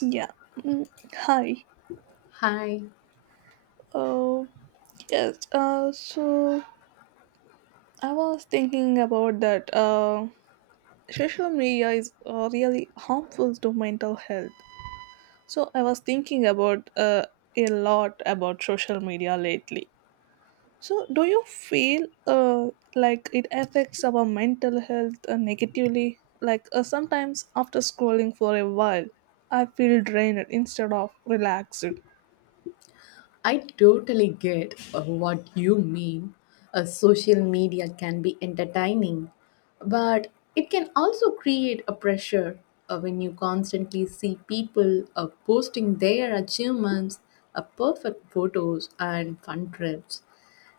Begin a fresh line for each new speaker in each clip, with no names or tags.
Yeah. Mm, hi.
Hi,
Uh, yes. So I was thinking about that. Social media is really harmful to mental health. So I was thinking about a lot about social media lately. So do you feel like it affects our mental health negatively? Like sometimes after scrolling for a while, I feel drained instead of relaxed.
I totally get what you mean. Social media can be entertaining, but it can also create a pressure when you constantly see people posting their achievements, perfect photos, and fun trips.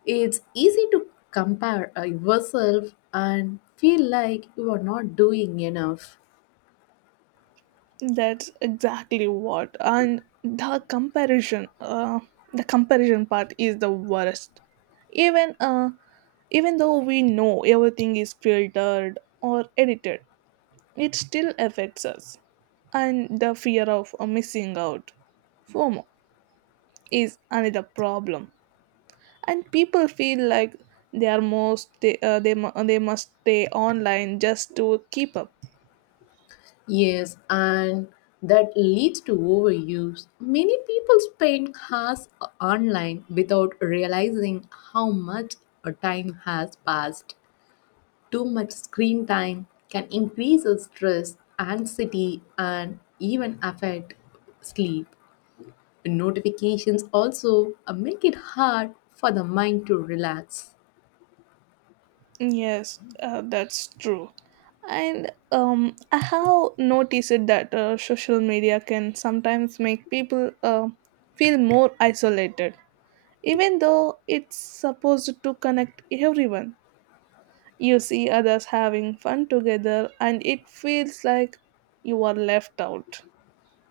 It's easy to compare yourself and feel like you are not doing enough.
That's exactly what. And the comparison part is the worst. Even uh, even though we know everything is filtered or edited, it still affects us. And the fear of missing out, FOMO, is another problem. And people feel like they are most they mu- they must stay online just to keep up.
Yes, and that leads to overuse. Many people spend hours online without realizing how much a time has passed. Too much screen time can increase our stress, anxiety, and even affect sleep. Notifications also make it hard for the mind to relax.
Yes, that's true. And I have noticed that social media can sometimes make people feel more isolated, even though it's supposed to connect everyone. You see others having fun together, and it feels like you are left out.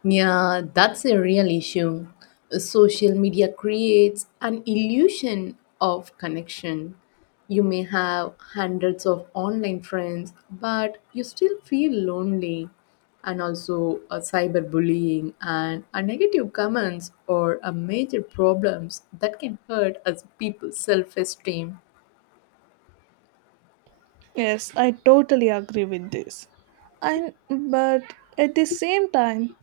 Yeah, that's a real issue. Social media creates an illusion of connection. You may have hundreds of online friends, but you still feel lonely. And also, cyberbullying and negative comments or major problems that can hurt as people's self esteem.
Yes, I totally agree with this. And but at the same time,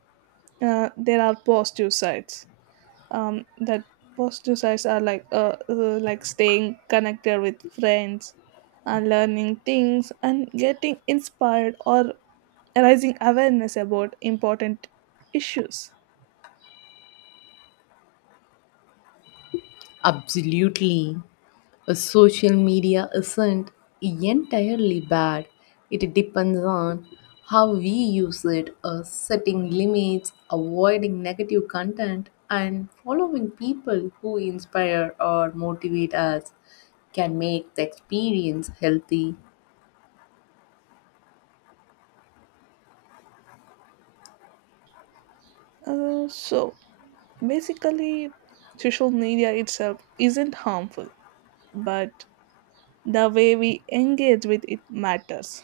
there are positive sides that positive sides are like staying connected with friends and learning things and getting inspired or raising awareness about important issues.
Absolutely. A social media isn't entirely bad. It depends on how we use it, setting limits, avoiding negative content, and following people who inspire or motivate us can make the experience healthy.
So basically social media itself isn't harmful, but the way we engage with it matters.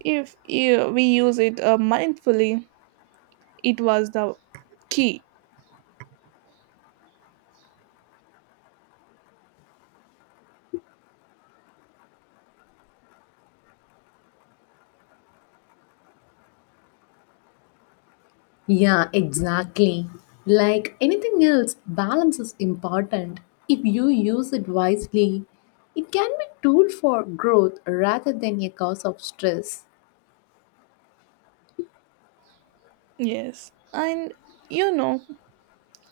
If we use it mindfully, it was the key.
Yeah, exactly. Like anything else, balance is important. If you use it wisely, it can be tool for growth rather than a cause of stress.
Yes, and you know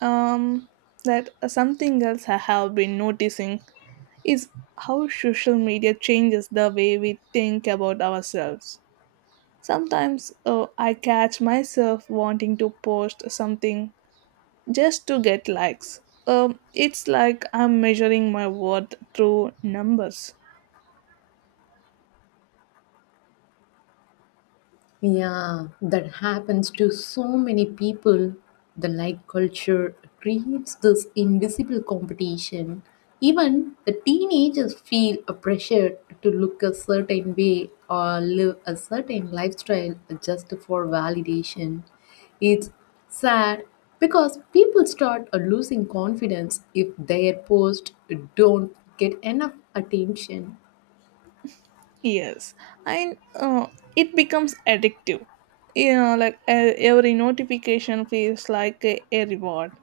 um that something else I have been noticing is how social media changes the way we think about ourselves. Sometimes I catch myself wanting to post something just to get likes. It's like I'm measuring my worth through numbers.
Yeah, that happens to so many people. The like culture creates this invisible competition. Even the teenagers feel a pressure to look a certain way or live a certain lifestyle just for validation. It's sad because people start losing confidence if their posts don't get enough attention.
Yes, and it becomes addictive. You know, like every notification feels like a reward.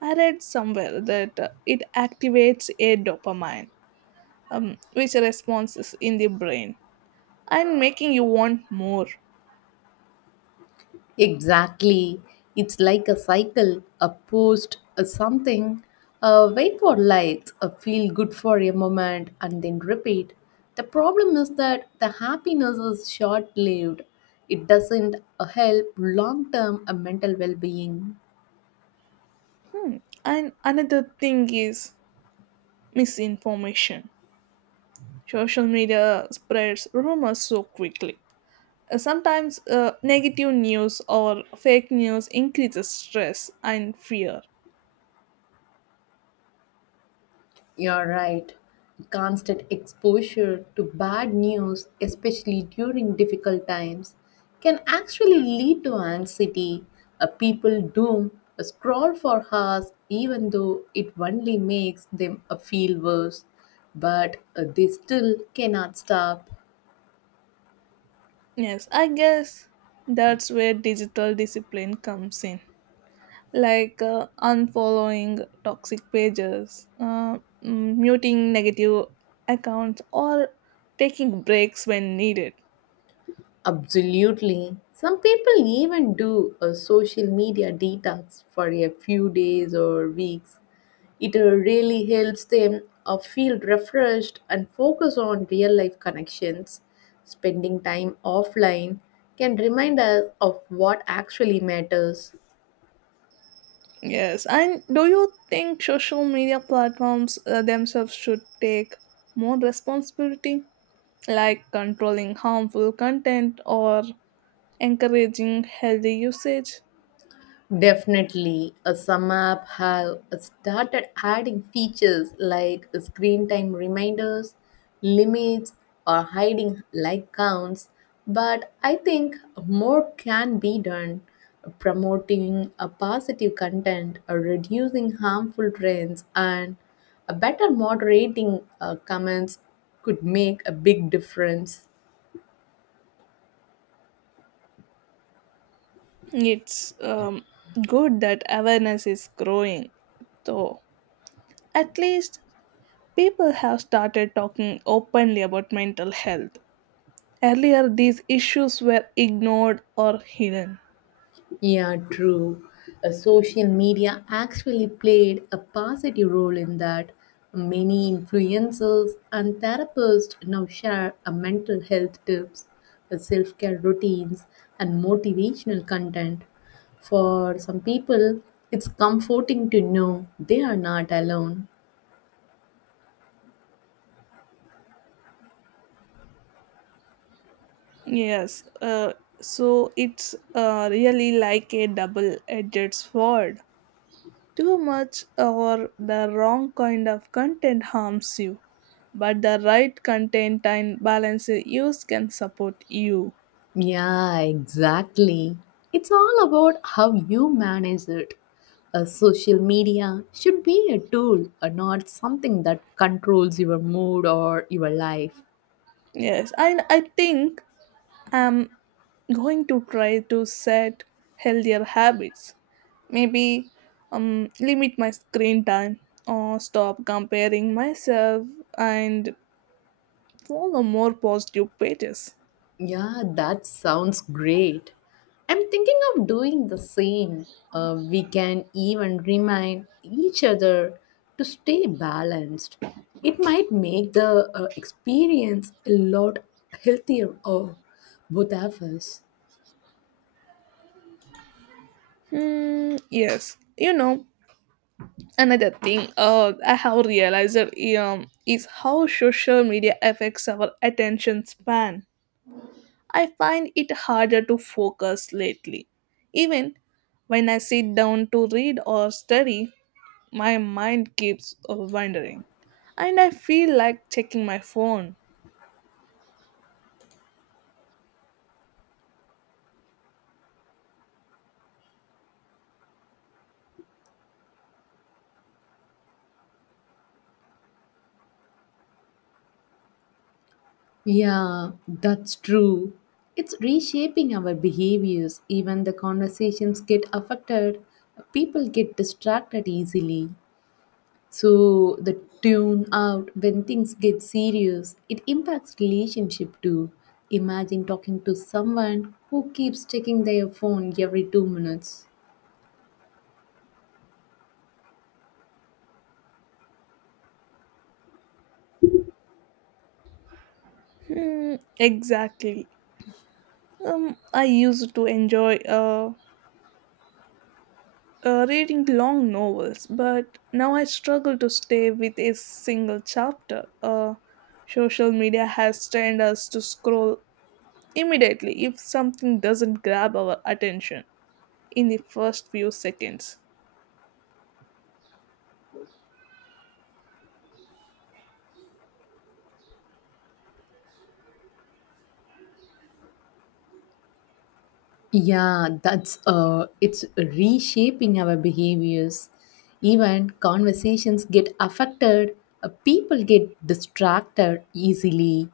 I read somewhere that it activates a dopamine, which responses in the brain and making you want more.
Exactly. It's like a cycle, a post, a something, a wait for lights, a feel good for a moment, and then repeat. The problem is that the happiness is short lived. It doesn't help long term mental well being.
And another thing is misinformation. Social media spreads rumors so quickly. Sometimes negative news or fake news increases stress and fear.
You're right. Constant exposure to bad news, especially during difficult times, can actually lead to anxiety. A people doom a scroll for hours, even though it only makes them feel worse. But they still cannot stop.
Yes, I guess that's where digital discipline comes in. Like unfollowing toxic pages, muting negative accounts, or taking breaks when needed.
Absolutely. Some people even do a social media detox for a few days or weeks. It really helps them feel refreshed and focus on real life connections. Spending time offline can remind us of what actually matters.
Yes, and do you think social media platforms themselves should take more responsibility, like controlling harmful content or encouraging healthy usage?
Definitely, some app have started adding features like screen time reminders, limits, or hiding like counts. But I think more can be done. Promoting a positive content, reducing harmful trends, and a better moderating comments could make a big difference.
It's good that awareness is growing, though. At least people have started talking openly about mental health. Earlier, these issues were ignored or hidden.
Yeah, true. Social media actually played a positive role in that. Many influencers and therapists now share a mental health tips, self care routines, and motivational content. For some people, it's comforting to know they are not alone.
Yes, so it's really like a double edged sword. Too much or the wrong kind of content harms you, but the right content and balanced use can support you.
Yeah, exactly. It's all about how you manage it. A social media should be a tool, and not something that controls your mood or your life.
Yes, and I think I'm going to try to set healthier habits. Maybe limit my screen time or stop comparing myself and follow more positive pages.
Yeah, that sounds great. I'm thinking of doing the same. We can even remind each other to stay balanced. It might make the experience a lot healthier for both of us.
Hmm, yes, you know, another thing I have realized is how social media affects our attention span. I find it harder to focus lately. Even when I sit down to read or study, my mind keeps wandering, and I feel like checking my phone.
Yeah, that's true. It's reshaping our behaviors. Even the conversations get affected. People get distracted easily. So the tune out when things get serious, it impacts relationship too. Imagine talking to someone who keeps checking their phone every 2 minutes.
Hmm, exactly. I used to enjoy reading long novels, but now I struggle to stay with a single chapter. Social media has trained us to scroll immediately if something doesn't grab our attention in the first few seconds.
Yeah, that's it's reshaping our behaviors. Even conversations get affected, people get distracted easily,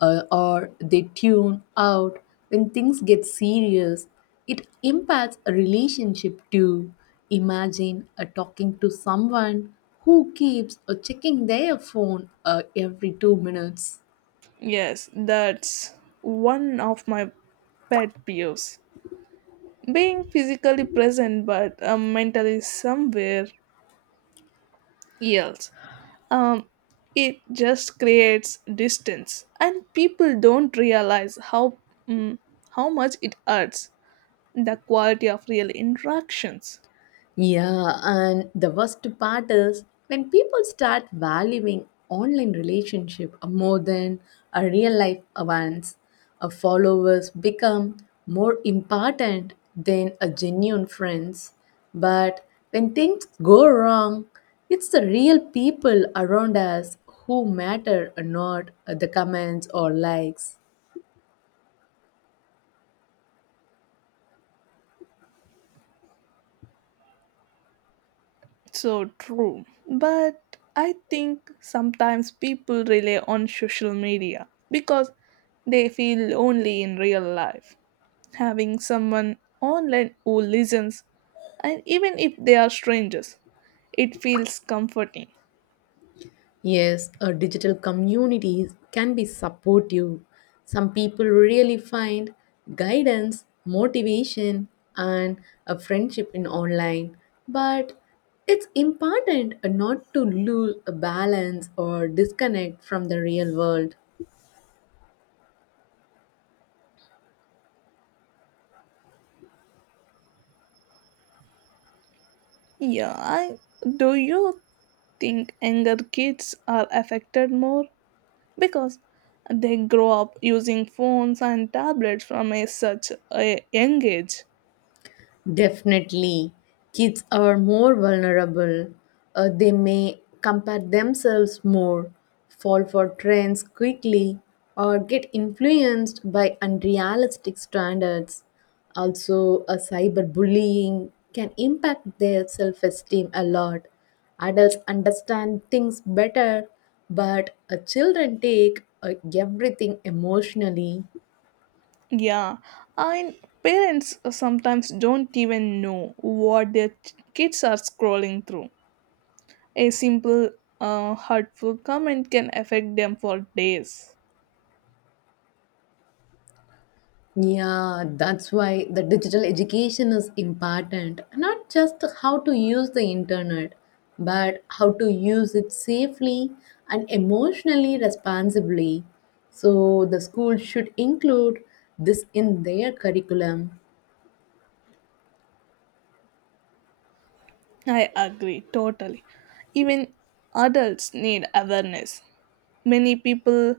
or they tune out when things get serious. It impacts a relationship too. Imagine talking to someone who keeps checking their phone every 2 minutes.
Yes, that's one of my pet peeves. Being physically present but mentally somewhere else. Um, it just creates distance, and people don't realize mm, how much it hurts the quality of real interactions.
Yeah, and the worst part is when people start valuing online relationship more than a real life ones, a followers become more important than a genuine friends. But when things go wrong, it's the real people around us who matter, not the comments or likes.
So true, but I think sometimes people rely on social media because they feel lonely in real life. Having someone online who listens and even if they are strangers, it feels comforting.
Yes, a digital communities can be supportive. Some people really find guidance, motivation, and a friendship in online. But it's important not to lose a balance or disconnect from the real world.
Yeah i do you think younger kids are affected more because they grow up using phones and tablets from a such a young age?
Definitely, kids are more vulnerable. They may compare themselves more, fall for trends quickly, or get influenced by unrealistic standards. Also, a cyberbullying can impact their self esteem a lot. Adults understand things better, but children take everything emotionally.
Yeah, and parents sometimes don't even know what their kids are scrolling through. A simple hurtful comment can affect them for days.
Yeah, that's why the digital education is important. Not just how to use the internet, but how to use it safely and emotionally responsibly. So the school should include this in their curriculum.
I agree totally. Even adults need awareness. Many people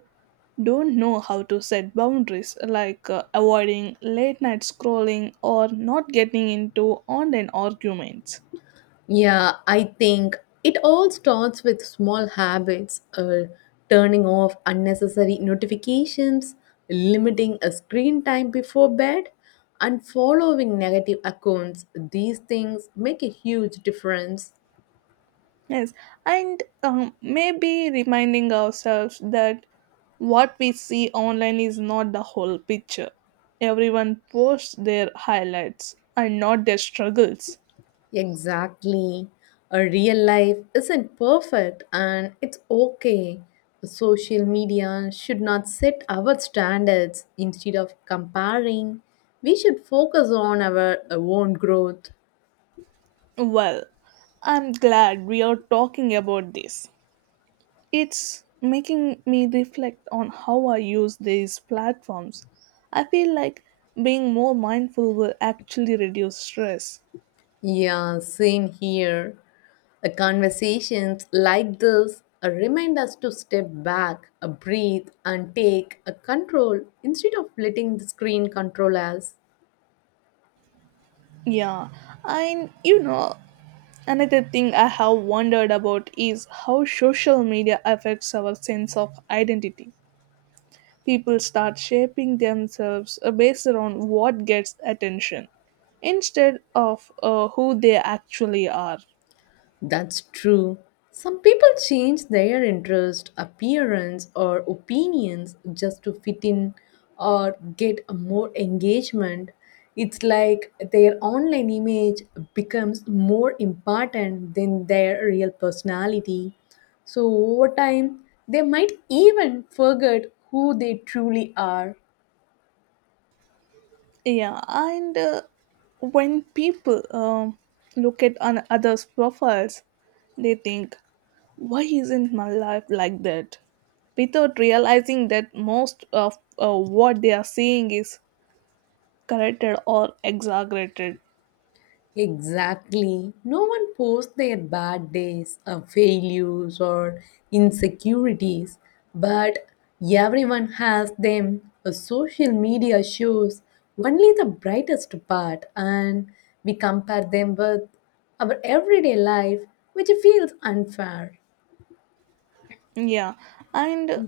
don't know how to set boundaries, like avoiding late night scrolling or not getting into online arguments.
Yeah, I think it all starts with small habits or turning off unnecessary notifications, limiting a screen time before bed, and following negative accounts. These things make a huge difference.
Yes, and maybe reminding ourselves that what we see online is not the whole picture. Everyone posts their highlights and not their struggles.
Exactly. A real life isn't perfect and it's okay. Social media should not set our standards. Instead of comparing, we should focus on our own growth.
Well, I'm glad we are talking about this. It's making me reflect on how I use these platforms. I feel like being more mindful will actually reduce stress.
Yeah, same here. Conversations like this remind us to step back, breathe, and take a control instead of letting the screen control us.
Yeah, and you know, another thing I have wondered about is how social media affects our sense of identity. People start shaping themselves based on what gets attention instead of who they actually are.
That's true. Some people change their interest, appearance, or opinions just to fit in or get a more engagement. It's like their online image becomes more important than their real personality. So, over time, they might even forget who they truly are.
Yeah, and when people look at an others' profiles, they think, "Why isn't my life like that?" Without realizing that most of what they are seeing is corrected or exaggerated.
Exactly. No one posts their bad days, failures, or insecurities, but everyone has them. Social media shows only the brightest part, and we compare them with our everyday life, which feels unfair.
Yeah, and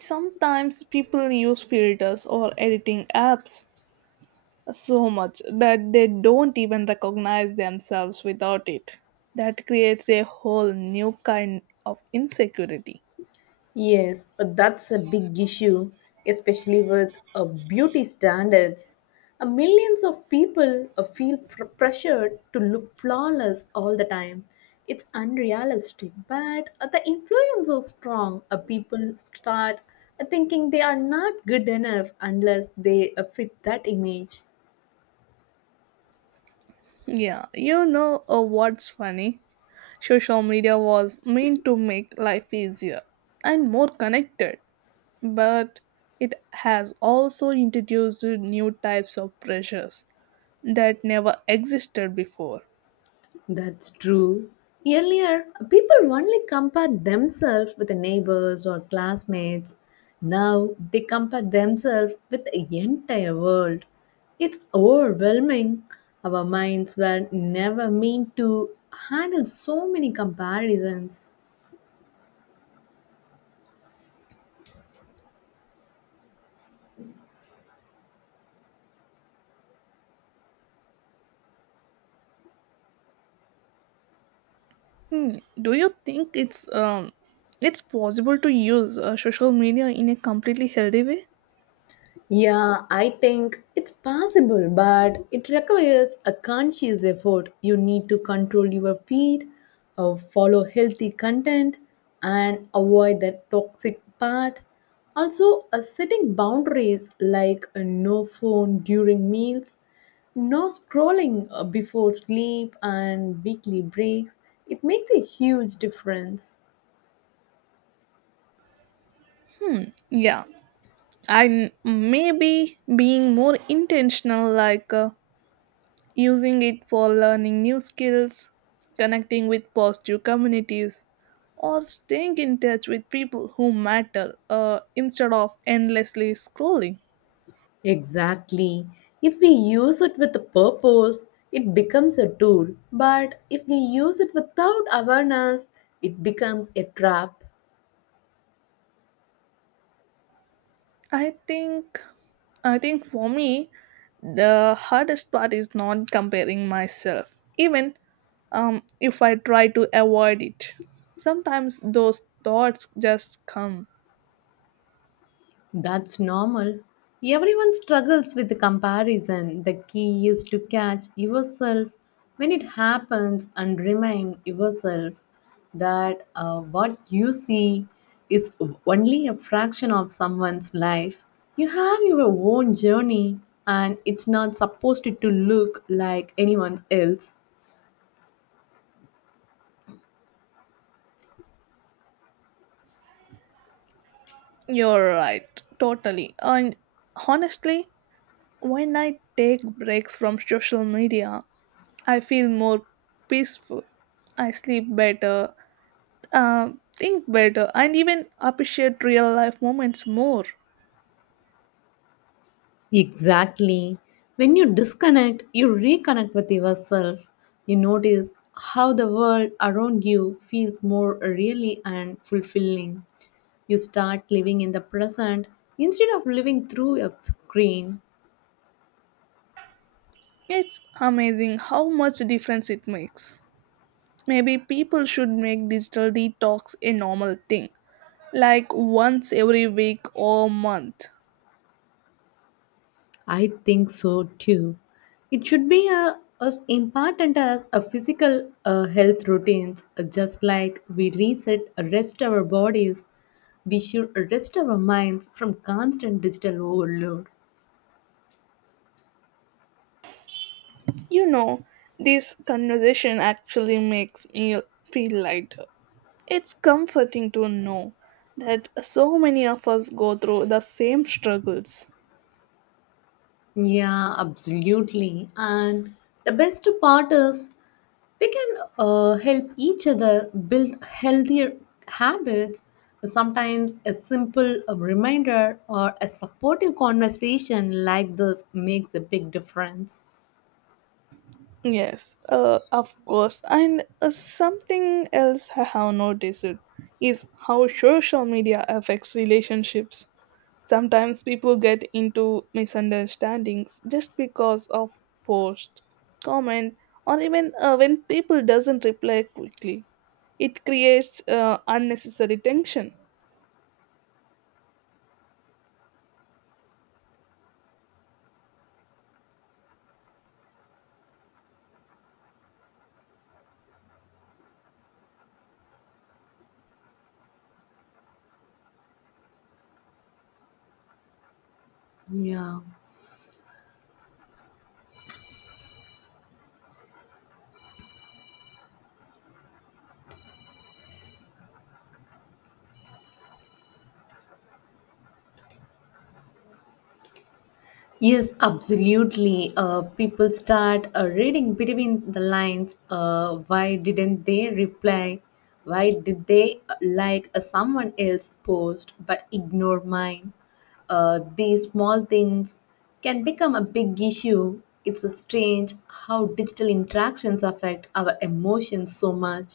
sometimes people use filters or editing apps so much that they don't even recognize themselves without it. That creates a whole new kind of insecurity.
Yes, that's a big issue, especially with beauty standards. Millions of people pressured to look flawless all the time. It's unrealistic, but the influence is strong. People start thinking they are not good enough unless they fit that image.
Yeah, you know what's funny? Social media was meant to make life easier and more connected, but it has also introduced new types of pressures that never existed before.
That's true. Earlier, people only compared themselves with the neighbors or classmates. Now they compare themselves with the entire world. It's overwhelming. Our minds were never meant to handle so many comparisons.
Hmm. Do you think it's possible to use social media in a completely healthy way?
Yeah, I think it's possible, but it requires a conscious effort. You need to control your feed, follow healthy content, and avoid that toxic part. Also, setting boundaries like no phone during meals, no scrolling before sleep, and weekly breaks. It makes a huge difference.
Hmm. Yeah, I maybe being more intentional, like using it for learning new skills, connecting with positive communities, or staying in touch with people who matter instead of endlessly scrolling.
Exactly. If we use it with a purpose, it becomes a tool. But if we use it without awareness, it becomes a trap.
I think, I think for me, the hardest part is not comparing myself, even if I try to avoid it. Sometimes those thoughts just come.
That's normal. Everyone struggles with the comparison. The key is to catch yourself when it happens and remind yourself that what you see is only a fraction of someone's life. You have your own journey and it's not supposed to look like anyone's else.
You're right, totally. And honestly, when I take breaks from social media, I feel more peaceful. I sleep better, uh, think better, and even appreciate real life moments more.
Exactly. When you disconnect, you reconnect with yourself. You notice how the world around you feels more really and fulfilling. You start living in the present instead of living through a screen.
It's amazing how much difference it makes. Maybe people should make digital detox a normal thing, like once every week or month.
I think so too. It should be a, as important as a physical health routines. Just like we reset, rest our bodies, we should rest our minds from constant digital overload.
You know, this conversation actually makes me feel lighter. It's comforting to know that so many of us go through the same struggles.
Yeah, absolutely. And the best part is we can help each other build healthier habits. Sometimes a simple reminder or a supportive conversation like this makes a big difference.
Yes, of course. And something else I have noticed is how social media affects relationships. Sometimes people get into misunderstandings just because of post, comment, or even when people doesn't reply quickly. It creates unnecessary tension.
Yeah. Yes, absolutely. People start reading between the lines. Why didn't they reply? Why did they like someone else post but ignore mine? These small things can become a big issue. It's strange how digital interactions affect our emotions so much.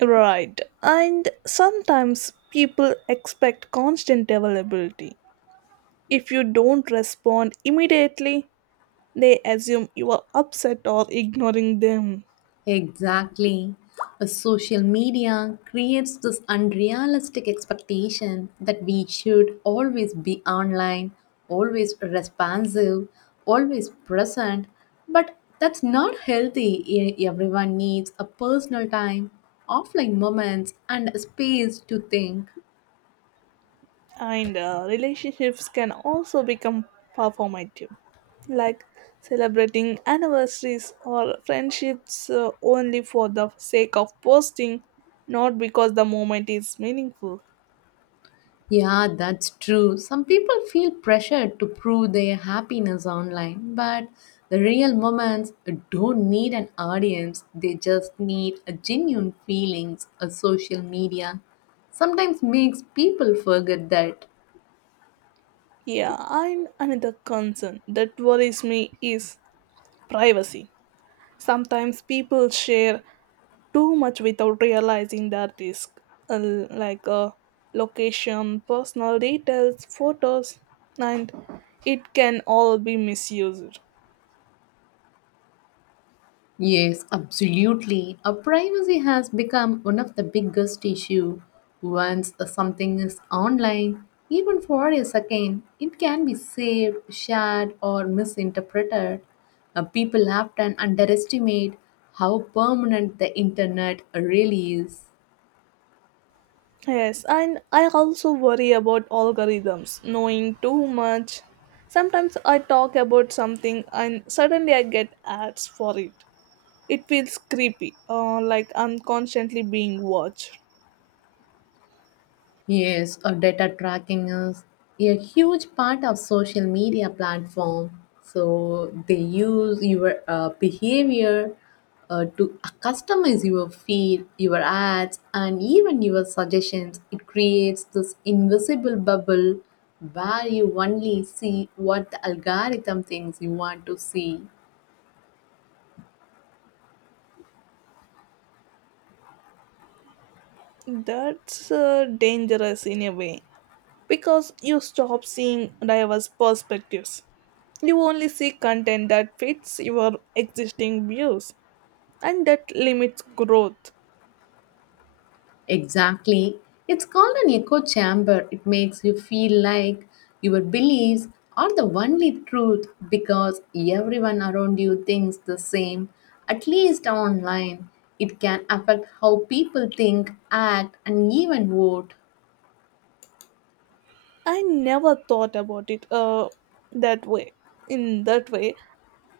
Right, and sometimes people expect constant availability. If you don't respond immediately, they assume you are upset or ignoring them.
Exactly. Social media creates this unrealistic expectation that we should always be online, always responsive, always present, but that's not healthy. Everyone needs a personal time, offline moments, and space to think.
And relationships can also become performative, like celebrating anniversaries or friendships only for the sake of posting, not because the moment is meaningful.
Yeah, that's true. Some people feel pressured to prove their happiness online, but the real moments don't need an audience. They just need a genuine feelings. A social media sometimes makes people forget that.
Yeah, and another concern that worries me is privacy. Sometimes people share too much without realizing their risk, uh, like uh, location, personal details, photos, and it can all be misused.
Yes, absolutely. A privacy has become one of the biggest issue. Once something is online, even for a second, it can be saved, shared, or misinterpreted. People often underestimate how permanent the internet really is.
Yes, and I also worry about algorithms, knowing too much. Sometimes I talk about something and suddenly I get ads for it. It feels creepy, like I'm constantly being watched.
Yes, data tracking is a huge part of social media platform. So they use your behavior to customize your feed, your ads, and even your suggestions. It creates this invisible bubble where you only see what the algorithm thinks you want to see.
That's dangerous in a way, because you stop seeing diverse perspectives. You only see content that fits your existing views and that limits growth.
Exactly. It's called an echo chamber. It makes you feel like your beliefs are the only truth because everyone around you thinks the same, at least online. It can affect how people think, act, and even vote.
I never thought about it that way, in that way,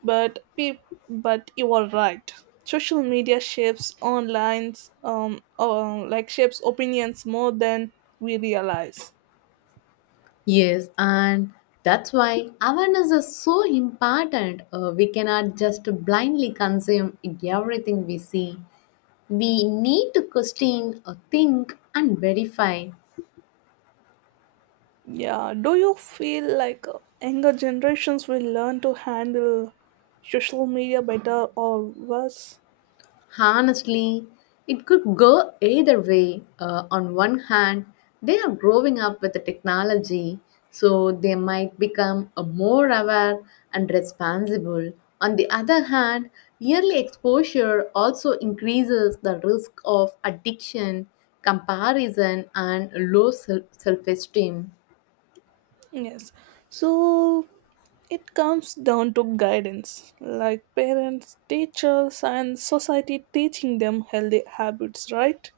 but pe- but you are right. Social media shapes online, like shapes opinions more than we realize.
Yes, and that's why awareness is so important. We cannot just blindly consume everything we see. We need to question, think, and verify.
Yeah, do you feel like younger generations will learn to handle social media better or worse?
Honestly, it could go either way. On one hand, they are growing up with the technology, so they might become more aware and responsible. On the other hand, yearly exposure also increases the risk of addiction, comparison, and low self esteem.
Yes. So it comes down to guidance, like parents, teachers, and society teaching them healthy habits, right?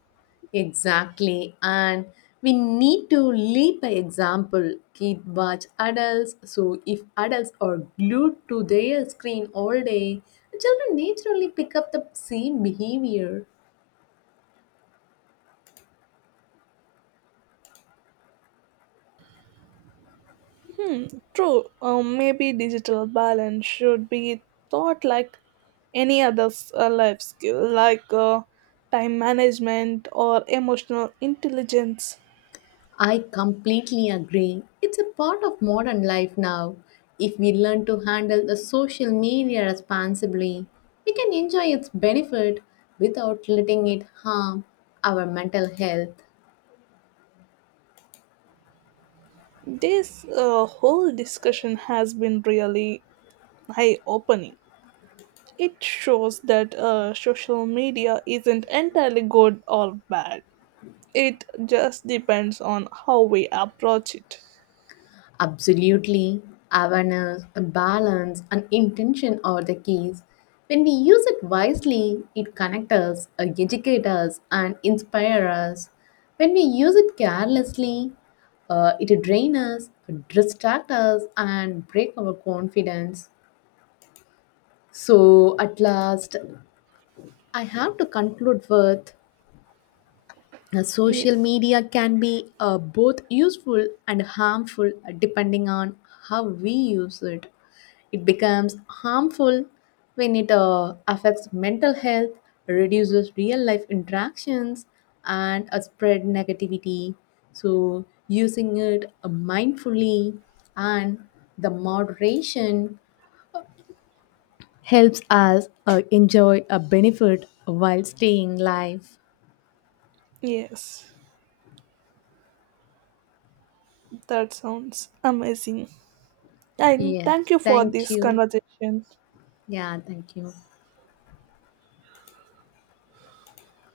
Exactly. And we need to lead by example. Kid, watch adults. So if adults are glued to their screen all day, children naturally pick up the same behavior.
Hmm, true. Maybe digital balance should be taught like any other life skill, like time management or emotional intelligence.
I completely agree. It's a part of modern life now. If we learn to handle the social media responsibly, we can enjoy its benefit without letting it harm our mental health.
This whole discussion has been really eye opening. It shows that social media isn't entirely good or bad, it just depends on how we approach it.
Absolutely. Awareness, balance, and intention are the keys. When we use it wisely, it connects us, educates us, and inspires us. When we use it carelessly, it drains us, distracts us, and breaks our confidence. So, at last, I have to conclude with social
Yes,
media can be both useful and harmful depending on how we use it. It becomes harmful when it affects mental health, reduces real life interactions, and spread negativity. So, using it mindfully and the moderation helps us enjoy a benefit while staying live.
yes, that sounds amazing. And
Yeah,
thank you for
thank
this
you.
conversation.
Yeah, thank you.